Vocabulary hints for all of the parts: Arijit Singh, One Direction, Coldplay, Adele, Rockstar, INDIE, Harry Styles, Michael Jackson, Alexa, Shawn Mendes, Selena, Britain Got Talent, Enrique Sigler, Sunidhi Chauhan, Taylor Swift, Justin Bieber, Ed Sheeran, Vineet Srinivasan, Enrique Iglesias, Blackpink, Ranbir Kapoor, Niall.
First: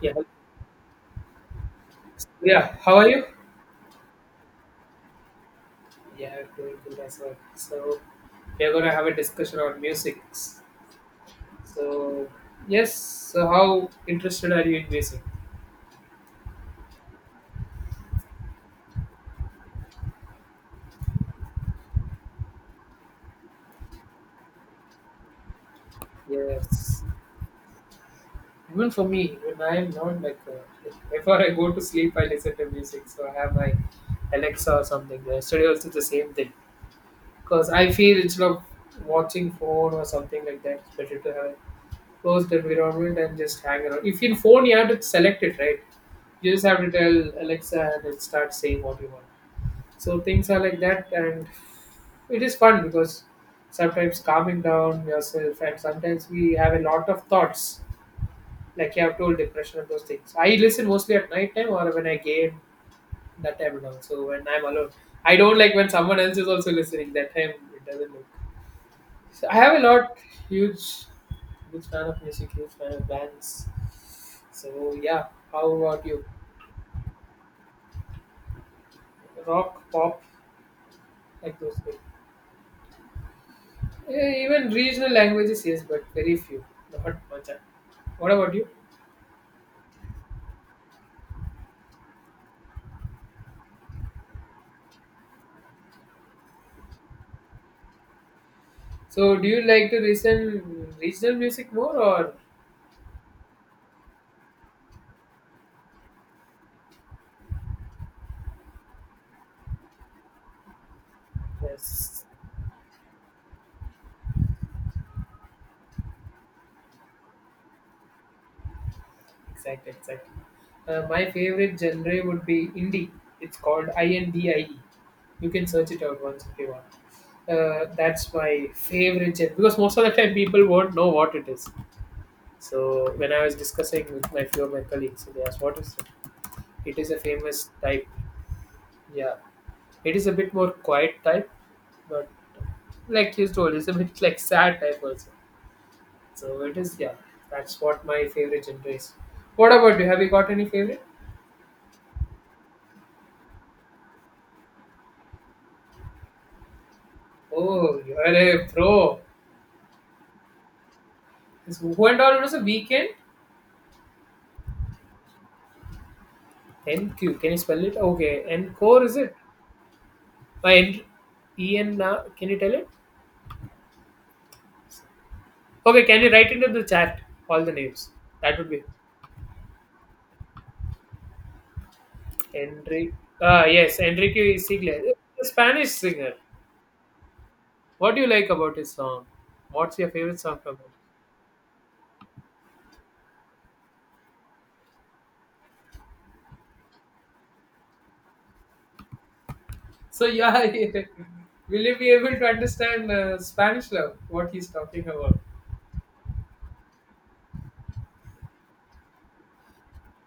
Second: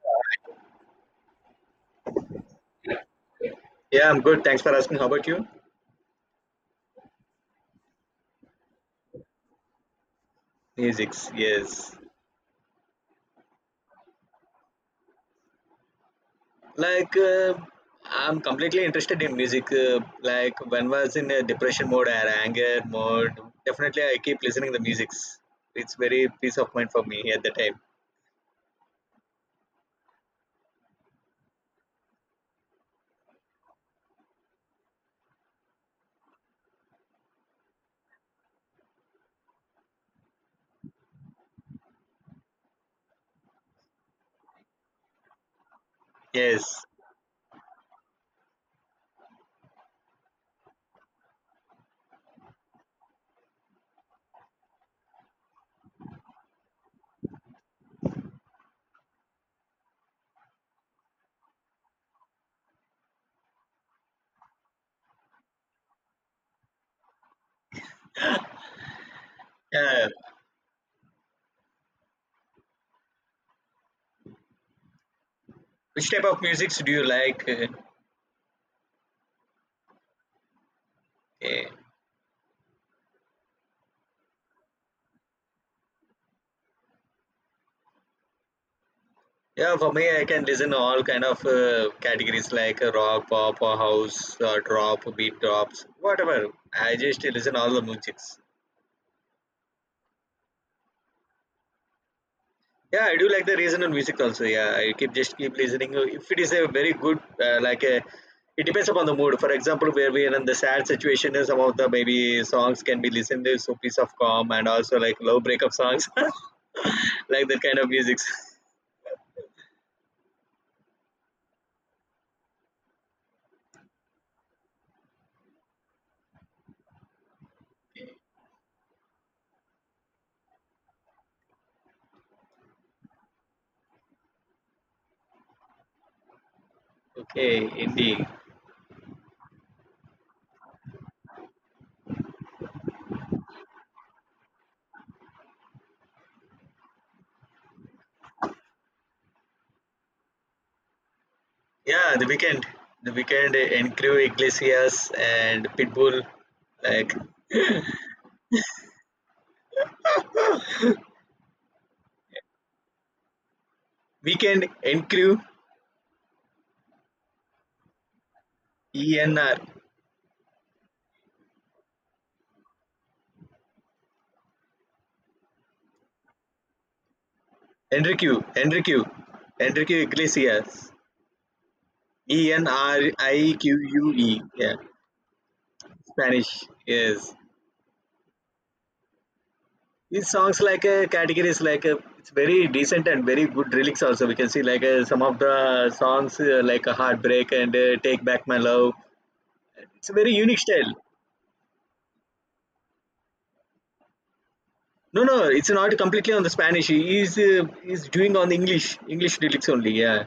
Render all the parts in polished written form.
Yeah, yeah. How are you? Yeah, I'm good. Thanks for asking. How about you? Yeah, doing good as well. So we're gonna have a discussion on music. Musics, yes. So yes, so how interested are you in music? Like, I'm completely interested in music. Like, when was in a depression mode or anger mode, definitely I keep listening the musics. It's very peace of mind Yes, for me at the time. even for me, when I am not like before I go to sleep, I listen to music. So I have my Alexa or something. Yesterday also the same thing. Because I feel instead of watching phone or something like that, it's better to have a closed environment and just hang around. If in phone you have to select it, right? You just have Yes. to tell Alexa and it starts saying what you want. So things are like that, and it is fun because sometimes calming down yourself, and sometimes we have a lot of thoughts, like you have told depression and those things. I listen mostly at night time or when I game that time and also when I'm alone. I don't like when someone else is also listening. That time it doesn't look. So I have a Yeah. lot huge, huge fan of music, huge fan of bands. So yeah, how about Which you? type of musics do you like? Rock, pop, like eh, those things. Yeah, even regional languages, yes, but very few, not much. What about you? yeah, for me, I can listen all kind of categories like rock, pop, or house, or drop, beat drops, whatever. I just listen all the musics. So, do you like to listen regional music more or? Yeah, I do like the regional music also. Yeah, I keep just keep listening. If it is a very good, uh, like a, it depends upon the mood. For example, where we are in the sad situation, is some of the Yes, maybe songs can be listened to, so peace of calm and also like low breakup songs, like that kind of music. exactly, exactly. My favorite genre would be indie. It's called INDIE. You can search it out once if you want. That's my favorite genre because most of the time people won't know what it is. So when I was discussing with my few of my colleagues, they asked, "What is it?" It is a famous Okay, type. indeed. Yeah, it is a bit more quiet type, but like you told, it's a bit like sad type also. So it is, yeah, that's what my favorite genre is. What about you? Have you got any favorite? Yeah, the weekend, Iglesias and Pitbull, like Oh, you're a pro. It's who and all was a weekend? weekend Crew NQ, can you spell it? Okay, Encore is it? ENR, My N- E N. Can you tell it? Okay, can you write into the chat all the names? Enrique, That would be Enrique, Enrique Iglesias. E N R Enrique. I Q Ah, yes, U E. Enrique Yeah, Sigler, the Spanish singer. Spanish. Yes, What do you like about his song? What's your these favorite song songs from like him? a category is, like a it's very decent and very good lyrics. Also, we can see like some of the songs like a heartbreak and take back my love. It's a So very unique yeah, style. yeah. Will you be able to understand Spanish love? What he's talking No, about? no, it's not completely on the Spanish. He's doing on the English lyrics only. Yeah,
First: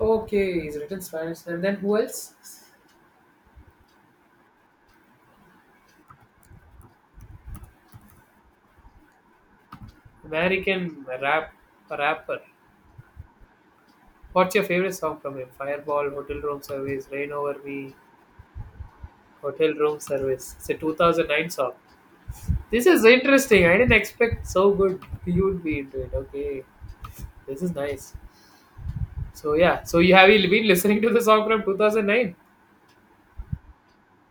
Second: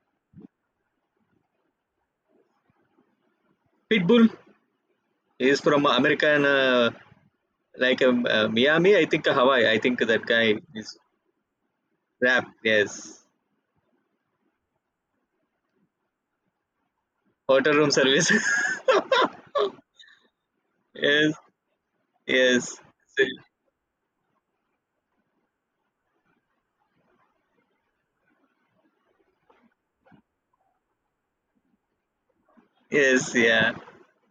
Okay, he's written Spanish. And then who else? Pitbull is from American like Miami. I think Hawaii. I think that guy is American rapper. rap. Yes, What's your favorite song from him? Fireball, Hotel Room Service, Rain Over hotel room Me, service. Hotel Room Service. It's a Yes, 2009 song. yes, This is so- interesting. I didn't expect so good you would be into it. Okay, this is nice. So yeah, so you been listening to the song from 2009? yes, yeah.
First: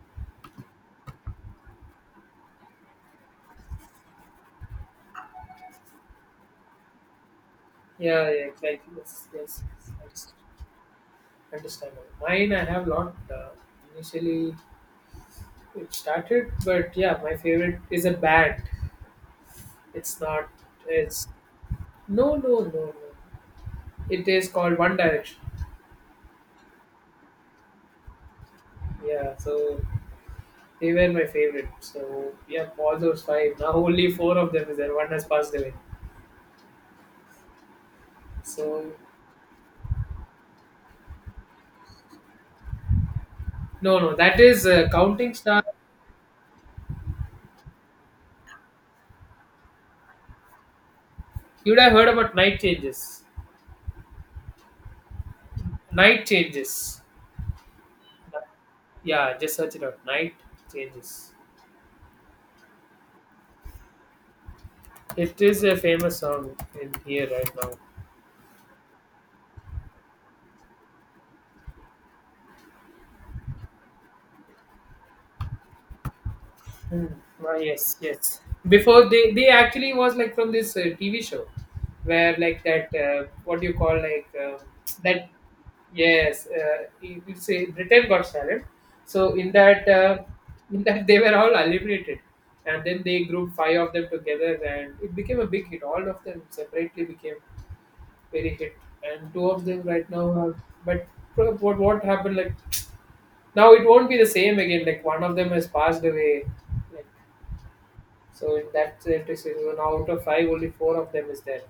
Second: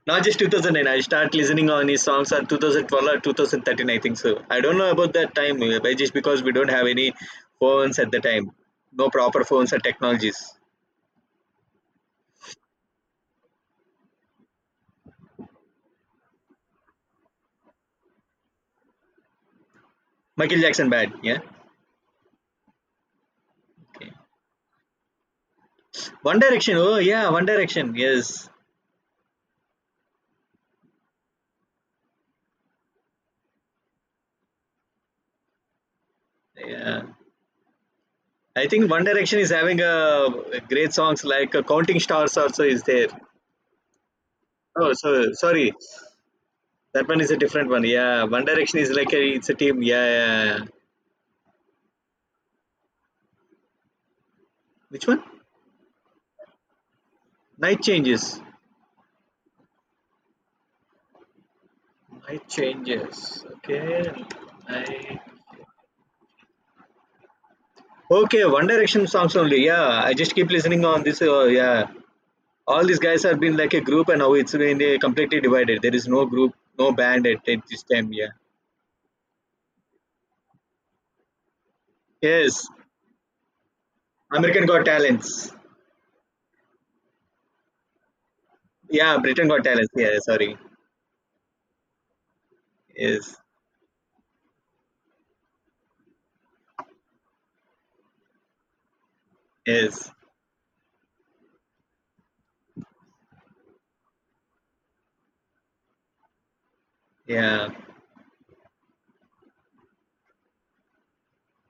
Not just 2009. I start listening on his songs on 2012 or 2013, I think so. I don't know about that time, but just because we don't have any phones at the Yeah, yeah, time, exactly. no Yes, proper yes, phones or yes. That's technologies. understandable. Mine, I have not initially it started, but yeah, my favorite is a band. It's not. Michael Jackson bad, It's yeah. no, no, no, no. Okay. It is called One Direction. One Direction. Oh yeah, One Direction. Yes, Yeah, so they were my favorite. So yeah, all those five. Now only four of them is there. One has passed away. yeah. I So think One Direction is having a great songs like Counting Stars also is there. no, no, that is Oh, so Counting Star. sorry. That one is a different one. Yeah, One Direction is like a it's a team. Yeah, yeah, yeah. You'd have heard about Night Changes. Which one? Night Changes. Night Changes. Yeah, just search it out. Night Changes. Night Changes. Okay. Night. It is a famous song in here right now. Okay, One Direction songs only. Yeah, I just keep listening on this. Yeah, all these guys have been like a group, and now it's been completely divided. There is no group, no Hmm. band at, Ah, at this yes, time. Yeah. yes. Before they actually was like from this TV show where like Yes, that what do you call like American Got that Talents. yes you it's a Britain Got Talent. Yeah, So Britain Got Talents. Yeah, sorry. in that they were all eliminated, and then they Yes, grouped five of them together and it became a big hit. All of them separately became very hit, and two of them right yes. now are. But what happened like now it won't be the same again. Like one of them has passed away. Like Yeah. so in that electricity, so now out of five, only four of them is there.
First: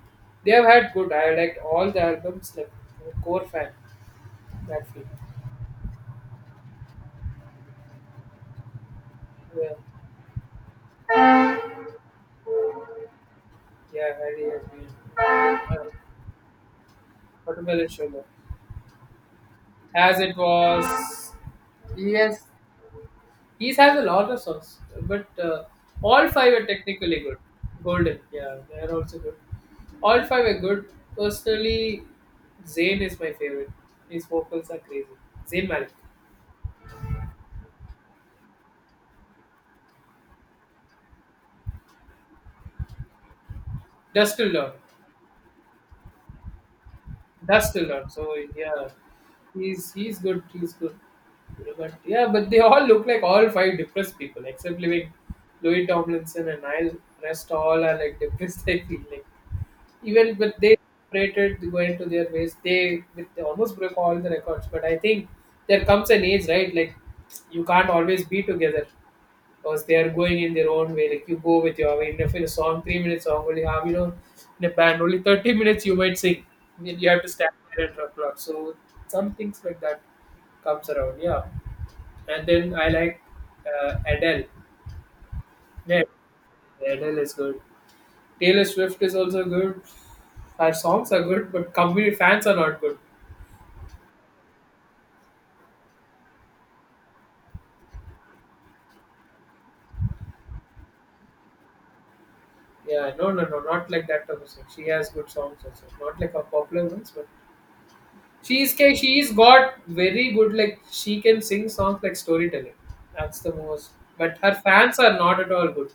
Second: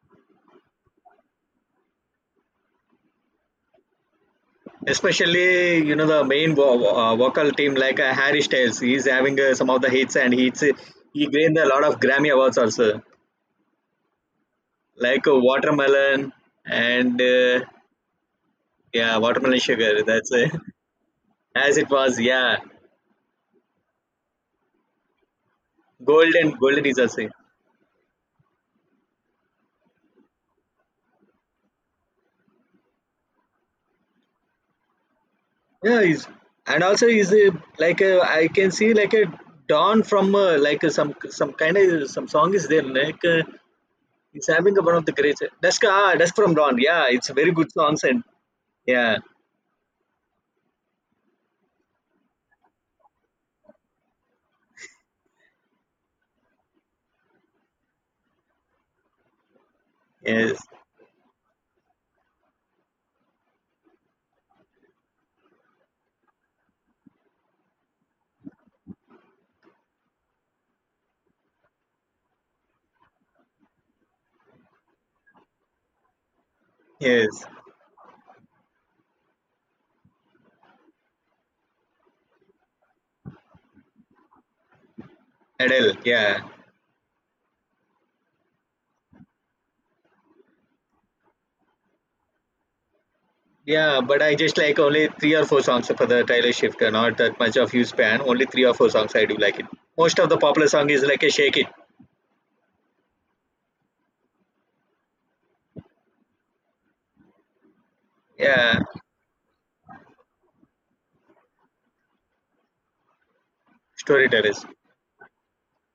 They have had good. I liked all the albums. Like I'm a core fan, that film. Especially, the main vocal team like Harry Styles, he's having some Yeah, of the hits and he gained a lot of Grammy awards also, yeah, Harry has been. like Watermelon and Watermelon Sugar. yeah, Watermelon Sugar. As That's it was. as it was. Yes, Yeah, he has a lot of songs, but all Golden, five are Golden is technically also. good. Golden, yeah, they're also good. All five are good. Personally, Zayn is my favorite. His vocals are crazy. Zayn Malik, Yeah, he's and also he's like I can see like a dawn from like some kind of some song is there like Dust he's Till Dawn. having one of the great Dusk from Dawn. Yeah, it's very That's good still songs not. and So yeah, yeah. He's good. He's good. You know, but yeah, but they all look like all five depressed people, except like Louis Tomlinson and Niall. Rest all are like depressed. I feel like even but Yes, they separated, they went to their ways. They with they almost broke all the records. But I think there comes an age, right? Like you can't always be together because they are going in their own way. Like you go with your I mean, if in a song, 3 minutes song only have you know in a band only 30 minutes you might sing. Then you have to yes. stand there and applaud. So some things like that comes around, yeah. And then I like Adele. Adele, Yeah, yeah. Adele is good. Taylor Swift is also good. Her songs are good, but company fans are not good. Yeah, but I just like only three or four songs for the Tyler Shifter, not that much of use span. Only three or four songs I do like it. Most of the popular song is like a Shake It. Yeah, no, no, no, not like that type of song. She has good songs also, not like her popular ones, but she's Yeah, she's got very good like she can sing songs like storytelling. That's the most. But her Storytellers. fans are not at all good.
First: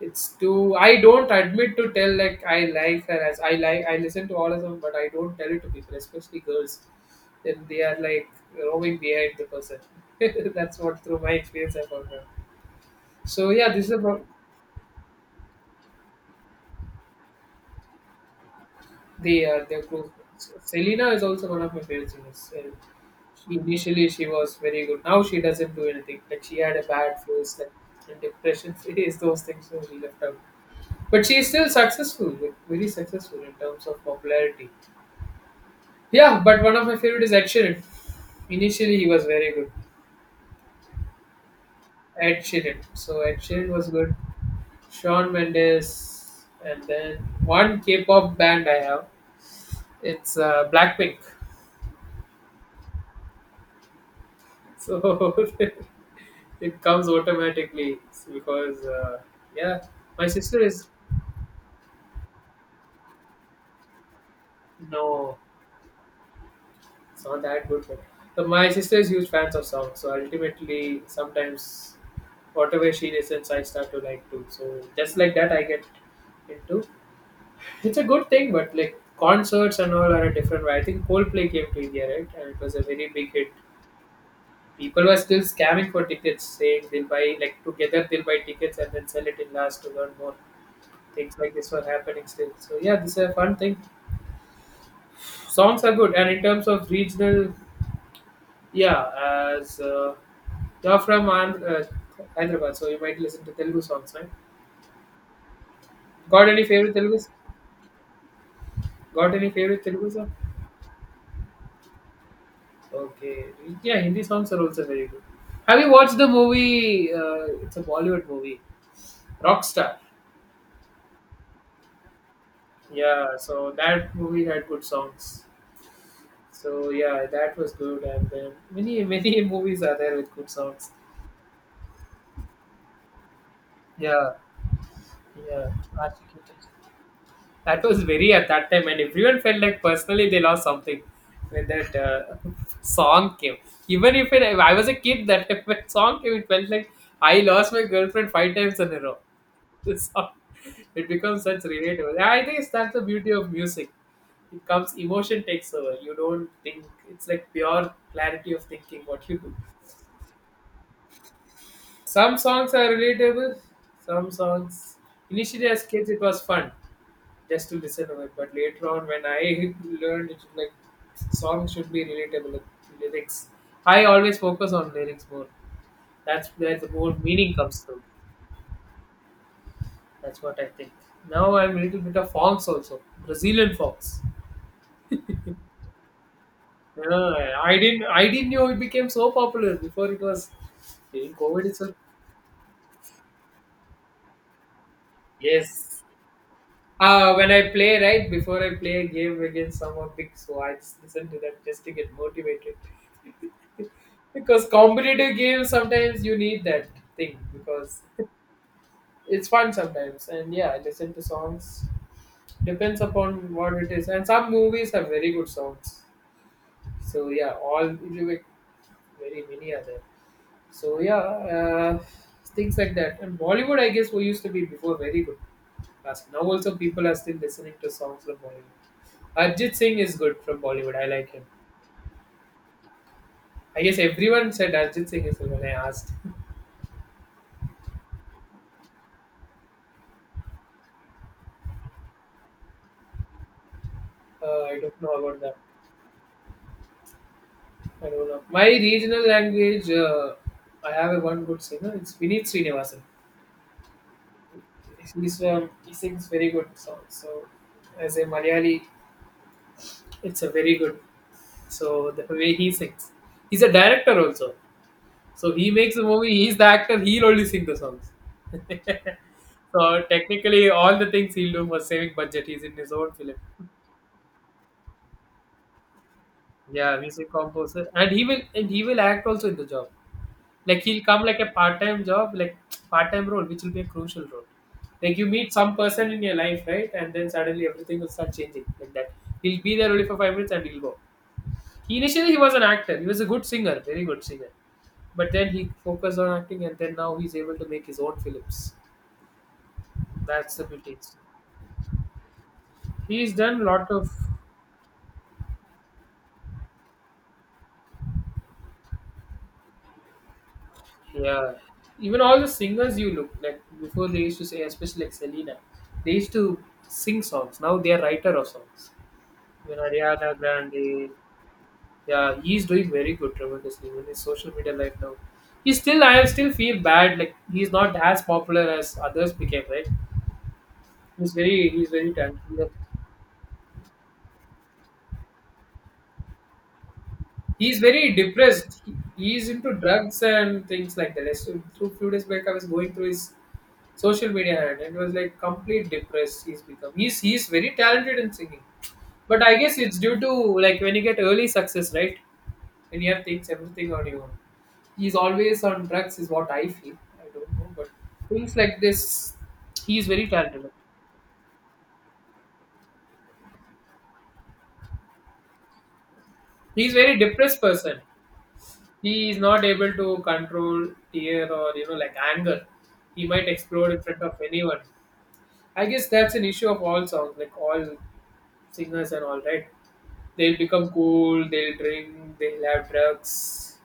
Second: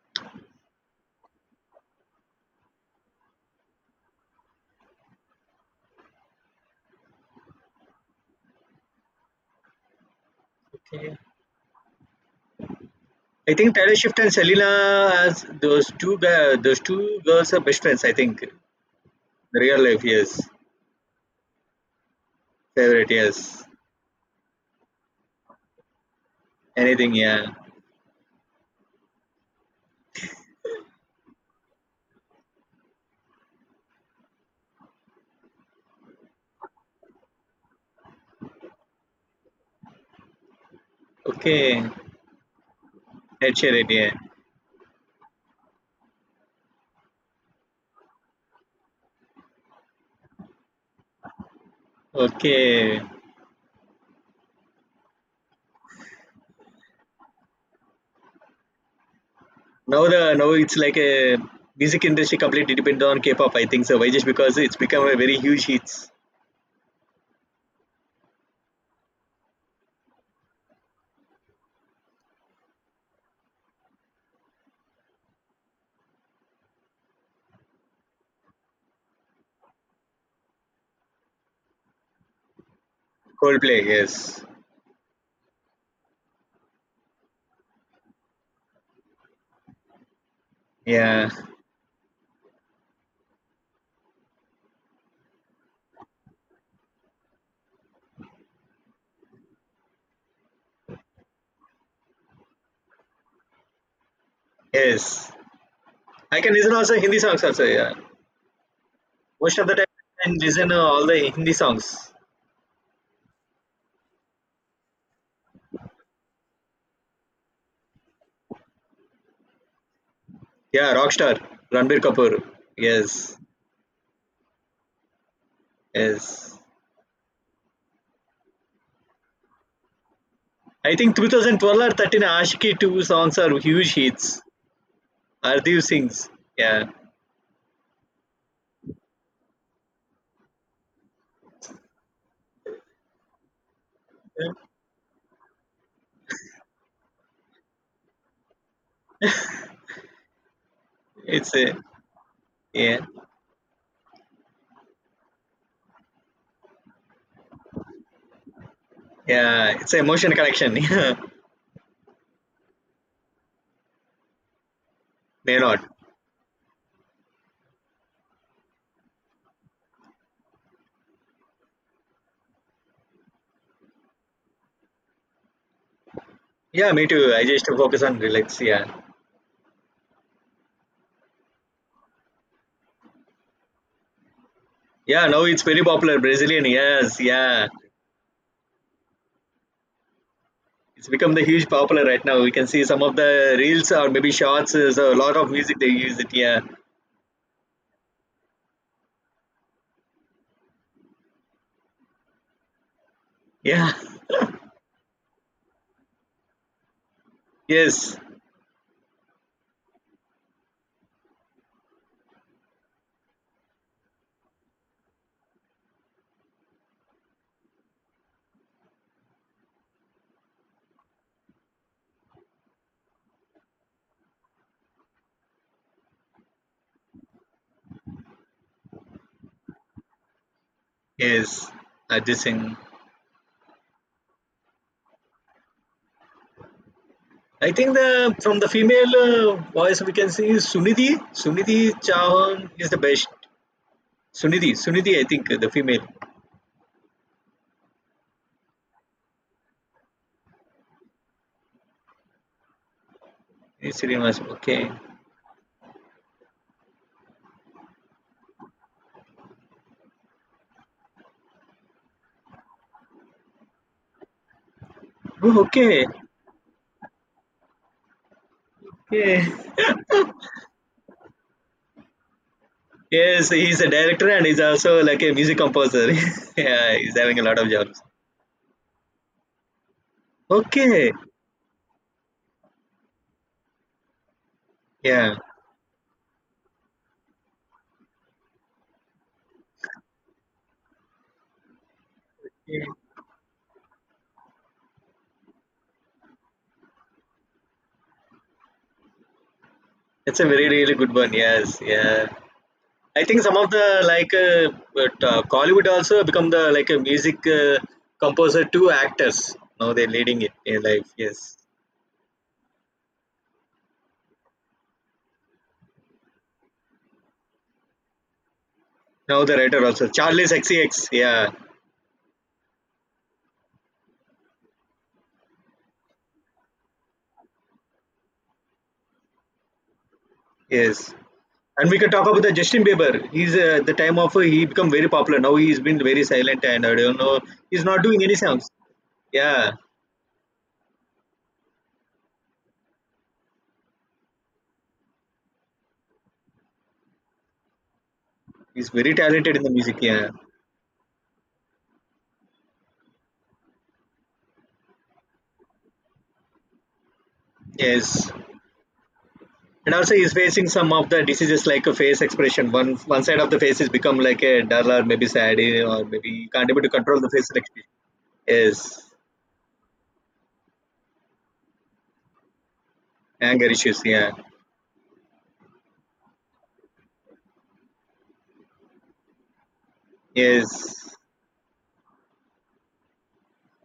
It's too. I don't admit to tell like I like her as I like I listen to all of them, but I don't tell it to people, especially girls. Then they are like roaming behind the person. That's what Yeah. through my experience I found out. So I yeah, think this is Taylor a Swift problem. and Selena, as those two guys, those two girls are best friends. I think They the are their real life, group. yes. Selena is also one of my favorite singers. And Favorite, she yes. initially she was very good. Now she doesn't do anything. Like she had a Anything, bad yeah. phase like and depression phase, those things so she left out. But she is still successful, like, very successful in terms of popularity. Yeah, but one of my favorite is Ed Sheeran. Initially he was very good. Okay, Ed Sheeran. So Ed Ed Sheeran was Sheeran, yeah. good. Shawn Mendes and then one K pop band I have. It's Blackpink. Okay, So it comes automatically because yeah, Now my the now sister it's is like a music industry completely dependent on K-pop. I think so. Why just because it's become a very no, huge hit. it's not that good, but my sister is huge fans of songs. So ultimately, sometimes whatever she listens, I start to like too. So just like that, I get into. It's a good thing, but like concerts and all are a different way. I think Coldplay came to India, right? And it was a very big hit. Coldplay, yes, People were still scamming for tickets, saying they'll buy like together they'll buy tickets and then sell it in last to earn more. yeah, Things like this were happening still. So yeah, this is a fun thing. Songs are good, and in terms of regional, yeah, as you're from Hyderabad, so you might listen to Telugu songs, right? yes. I Got can any listen favorite also Hindi Telugu? songs also. Yeah, Got any most of the favorite time Telugu I song? can listen all the Hindi songs. Okay, yeah, Hindi songs are also very good. Have you watched the movie? It's a Bollywood movie, Rockstar. Yeah, Rockstar, Ranbir Kapoor. Yeah, Yes, so that movie had good songs. yes. So yeah, that was good, and then many movies are there with good songs. I think 2012 or 13 Ashiki two songs are huge Yeah, hits. yeah, Ardiv sings. articulated. Yeah, That was very at that time, and everyone felt like personally they lost something when that song came. Even if it, I was a kid, that time when song came, it felt like I lost my girlfriend five times in a row. The song, it becomes it's such a relatable. And I think that's yeah, the beauty of music. It comes, emotion takes over. You don't think, it's like pure clarity of thinking what you do. yeah. It's a emotion connection. Yeah, Some songs are relatable, some songs. may Initially, as not. kids, it was fun just to listen to it. But later on, when I learned it, like songs should be relatable with lyrics, I always focus on lyrics more. That's where the Yeah, me more too. I meaning just comes through. focus on relax. Yeah, That's what I think. Now I'm a little bit of fonks also, Brazilian fonks. yeah. Now it's very popular Brazilian. Yes, Yeah, yeah. I didn't know it became so popular before it was It's become during the COVID huge itself. popular right now. We can see some of the reels or maybe shots. So a lot of music they Yes, use it. Yeah, when I play, right, before I play a game against someone big, so I just listen to that just to get motivated. yeah. Because competitive games, sometimes you need that thing because Yes, it's fun sometimes. And yeah, I listen to songs. Depends upon what it is. And some movies have very good songs. So yeah, all very many are there. So yeah, things like that. And Bollywood, I guess, we used to be before very good. Last now also people are still listening to songs from Bollywood. Arjit Singh is good from Bollywood. I like him. yes. Arjit Singh. I guess everyone said Arjit Singh is good when I asked. I think the from the female voice we can see is Sunidhi. Sunidhi Chauhan is the best. Sunidhi, I don't know Sunidhi. I about think that. The female. I don't know. My regional language, I have a one good singer. It's Vineet Srinivasan. Yes, Srinivas. Okay. He's he sings very good songs. So as a Malayali, it's a very good. So the way he sings, he's a director also. So Oh, he makes a okay. movie. He's the actor. He'll only sing the songs. Okay. So technically, all the things he'll do for saving budget. He's in his own film. Yes, he's a director and he's also like a music composer. Yeah, yeah, he's music having a lot of composer, jobs. and he will act also in the job. Like he'll Okay. come like a part-time job, like part-time role, which will be a crucial role. Like you Yeah. meet some person in your life, right? And then suddenly everything will start changing like that. He'll be there only for 5 minutes and he'll go. He, initially, he was an Yeah. actor. He was a good singer, very good singer. But then he focused on acting, and then now he's able to make his own films. That's a That's the very really beauty. good one. Yes. Yeah. I He's think some done a of the lot of like but, Collywood also become the like a music composer to actors. Now they're leading it in life. yeah. Yes. Even all the singers you look like before they used to say, especially like Selena, they used to sing songs. Now they are writer of songs. Now the Even writer also Ariana Charlie Sexy X. Grande, Yeah. yeah, he's doing very good tremendously in his social media life now. He still, I still feel bad. Like he's not as popular as others became, right? Yes. And He's we can very talk about the talented. Justin Bieber. He's the time of he become very popular. Now he's been very silent and I don't know. He's He's not very doing any songs. depressed. He's into Yeah, drugs and things like that. Two few days back, I was going through his social media and it was like complete depressed he's become he's very talented in singing he's very but I talented in the guess music. it's due Yeah. to like when you get early success right when you have things everything on your own he's always on drugs is what I feel I don't know but Yes. things like this And he's also, very he's facing talented some of the diseases like a face expression. One side of the face is become like a dull or maybe sad, or maybe you can't able to he's very control the face depressed expression. person Yes. he is not able to control tear or you know like anger he might Anger explode in issues. front Yeah. of anyone. I guess that's an issue of all songs, like all singers and all, right? They'll become Yes. cool, they'll drink, they'll have drugs,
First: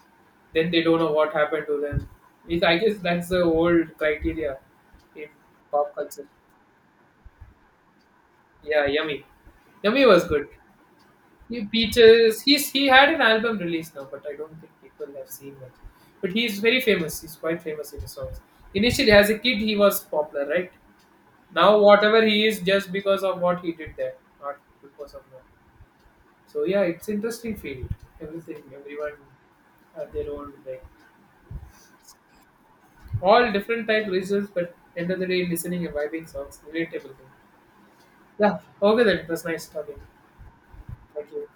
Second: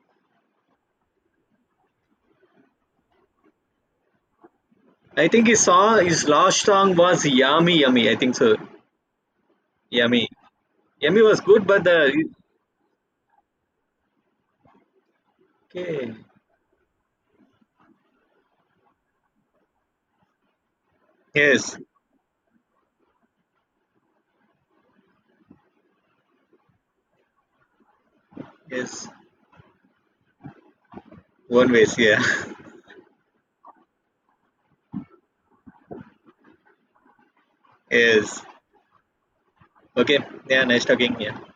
then they don't know what happened to them. It, I guess that's the old criteria in I think his pop song, culture. his last song was Yummy Yummy. I think so. Yeah, Yummy. Yummy was Yummy. good. Yummy was good, but the Peaches, he had an album released now, but I don't think people have seen it. okay. But he's very famous, he's quite famous in his songs. Initially, as a kid, he was popular, right? Now Yes. whatever he is just because of what he did there, not because of what. So yeah, it's interesting field. Everything Yes. everyone have their own like One ways. Yeah. all different type reasons, but end of the day listening and vibing songs relatable thing. Yes. Yeah, okay, then it was nice talking. Okay. Yeah. Nice talking. Thank Yeah. you.